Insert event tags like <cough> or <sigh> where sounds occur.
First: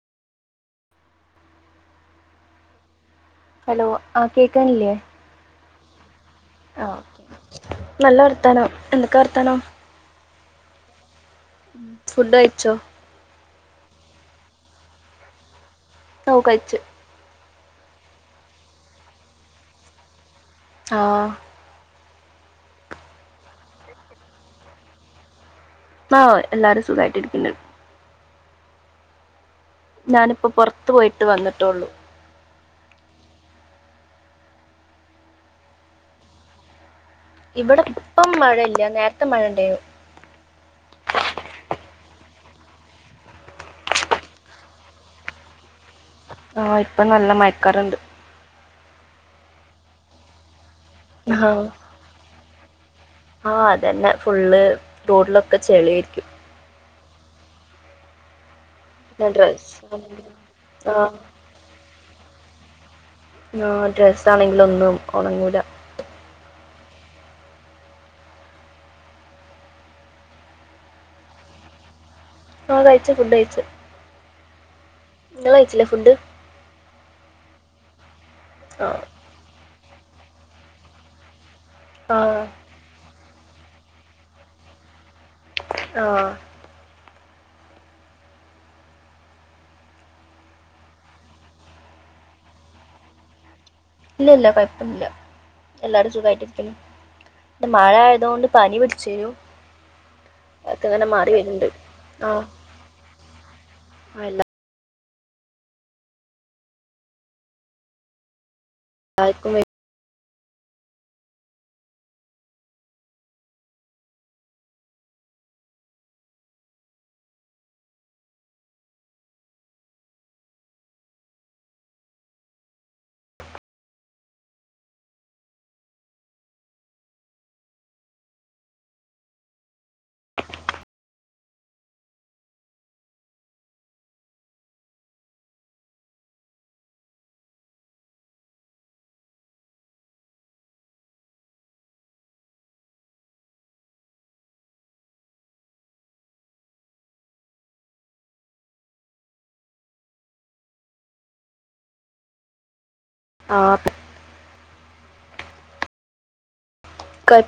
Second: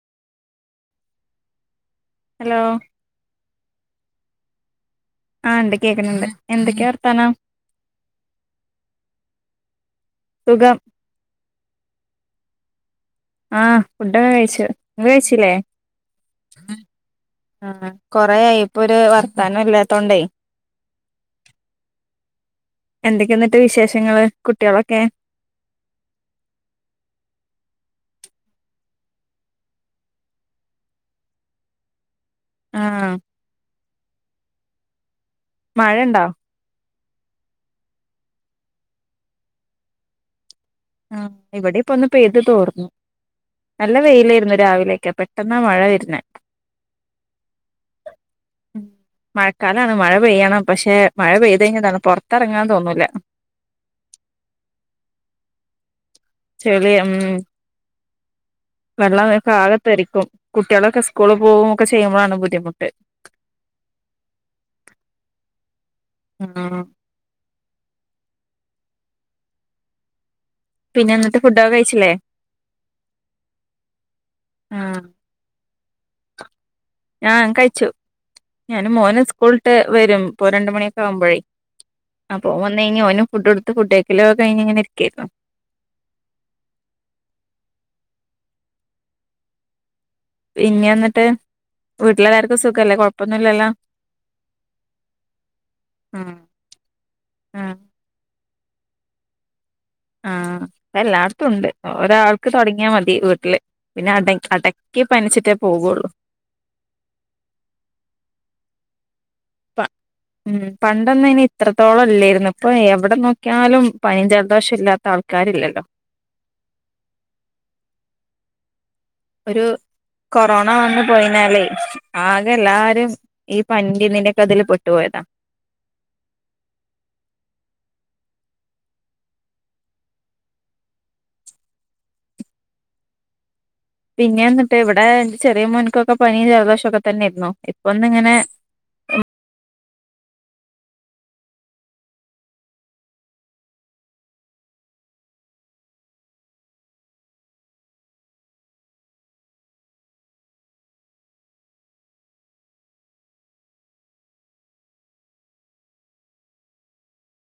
Hello hello ആ കേക്കാണില്ലേ ആ ഉണ്ട് കേക്കണണ്ട് നല്ല വർത്താനം എന്തൊക്കെ വർത്താനം സുഖം ഫുഡ് കയിച്ചോ ആഹ് ഫുഡൊക്കെ കഴിച്ചു ഇങ്ങള് കഴിച്ചില്ലേ ഓ കഴിച്ച് ആ കൊറെയായി ഇപ്പൊ ഒരു വർത്താനം ഇല്ലാത്തോണ്ടേ ആ എന്തൊക്കെയ എന്നിട്ട് വിശേഷങ്ങള് കുട്ടിയോളൊക്കെ ആ എല്ലാരും സുഖായിട്ടിരിക്കുന്ന് ഞാനിപ്പോ പുറത്തു പോയിട്ട് വന്നിട്ടൊള്ളൂ ആ മഴ ഇണ്ടോ ഇവിടെ ഇപ്പം മഴയില്ല നേരത്തെ മഴ ഇണ്ടേനു ആ ഇവിടെ ഇപ്പൊ ഒന്ന് പെയ്ത് തോർന്നു നല്ല വെയിലാരുന്നു രാവിലേക്ക പെട്ടെന്നാ മഴ വരുണെ ആ ഇപ്പൊ നല്ല മയക്കാറിണ്ട് മഴക്കാലാണ് മഴ പെയ്യണം പക്ഷെ മഴ ആ പെയ്ത് കഴിഞ്ഞ പൊറത്തെറങ്ങാൻ തോന്നൂല ഒക്കെ ചെളി ആയിരിക്കും ചെളി ഉം വെള്ളം പിന്നെ ക്കെ ഡ്രസ്സ് ആകെ തെറിക്കും ആണെങ്കിലും കുട്ടിയോളൊക്കെ ആ സ്കൂള് പോകു ഒക്കെ ച്ച ചെയ്യുമ്പോഴാണ് ബുദ്ധിമുട്ട് ആ ഡ്രസ്സ ആണെങ്കില ഒന്നും ഉണങ്ങൂല ആ പിന്നെ എന്നിട്ട് ഫുഡൊക്കെ കഴിച്ചില്ലേ ആ കഴിച്ചു ഫുഡ് കഴിച്ചു ആ ഇങ്ങൾ കഴിച്ചിലെ ഫുഡ് ആഹ കഴിച്ചു ആ ഞാന് മോന് സ്കൂൾ ട്ട് വരും ഇപ്പോ രണ്ട് മണിയൊക്കെ ആവുമ്പോഴേ ആ അപ്പൊ ഓൻ വന്നു കഴിഞ്ഞ ഒനും ഫുഡ് കൊടുത്ത് ഫുഡ് കഴിക്കലും കഴിഞ്ഞു ഇങ്ങനെ ഇരിക്കായിരുന്നു ആ പിന്നെ വന്നിട്ട് വീട്ടിലെള്ളാർക്കും സുഖല്ലേ കൊഴപ്പൊന്നുംല്ലല്ലോ ഇല്ല ഇല്ല കുഴപ്പമില്ല എല്ലാരും ആഹ് സുഖമായിട്ടിരിക്കുന്നു ആഹ് മഴ ആയതുകൊണ്ട് പനി പിടിച്ചിനു ആഹ എല്ലാർത്തും ഉണ്ട് ആ ഒരാൾക്ക് തുടങ്ങിയാൽ മതി വീട്ടില് പിന്നെ ആ, അട ക്കി. പനിച്ചിട്ടേ പോകുള്ളൂ ആക്കുമ <unintelligible> ഉം പണ്ടൊന്ന ഇനി ഇത്രത്തോളം ഇല്ലായിരുന്നു ഇപ്പൊ എവിടെ നോക്കിയാലും പനിം ജലദോഷം ഇല്ലാത്ത ആൾക്കാരില്ലല്ലോ ഒരു കൊറോണ വന്നു പോയിഞ്ഞാലേ ആകെ എല്ലാരും ഈ പനിന്റെക്കതിൽ പൊട്ടുപോയതാ പിന്നെ എന്നിട്ട് ഇവിടെ ചെറിയ മോന്ക്കൊക്കെ പനിയും ജലദോഷംക്കെ തന്നൊയിരുന്നു ഇപ്പൊന്ന് ഇങ്ങനെ ആഹ് കുഴപ്പമില്ല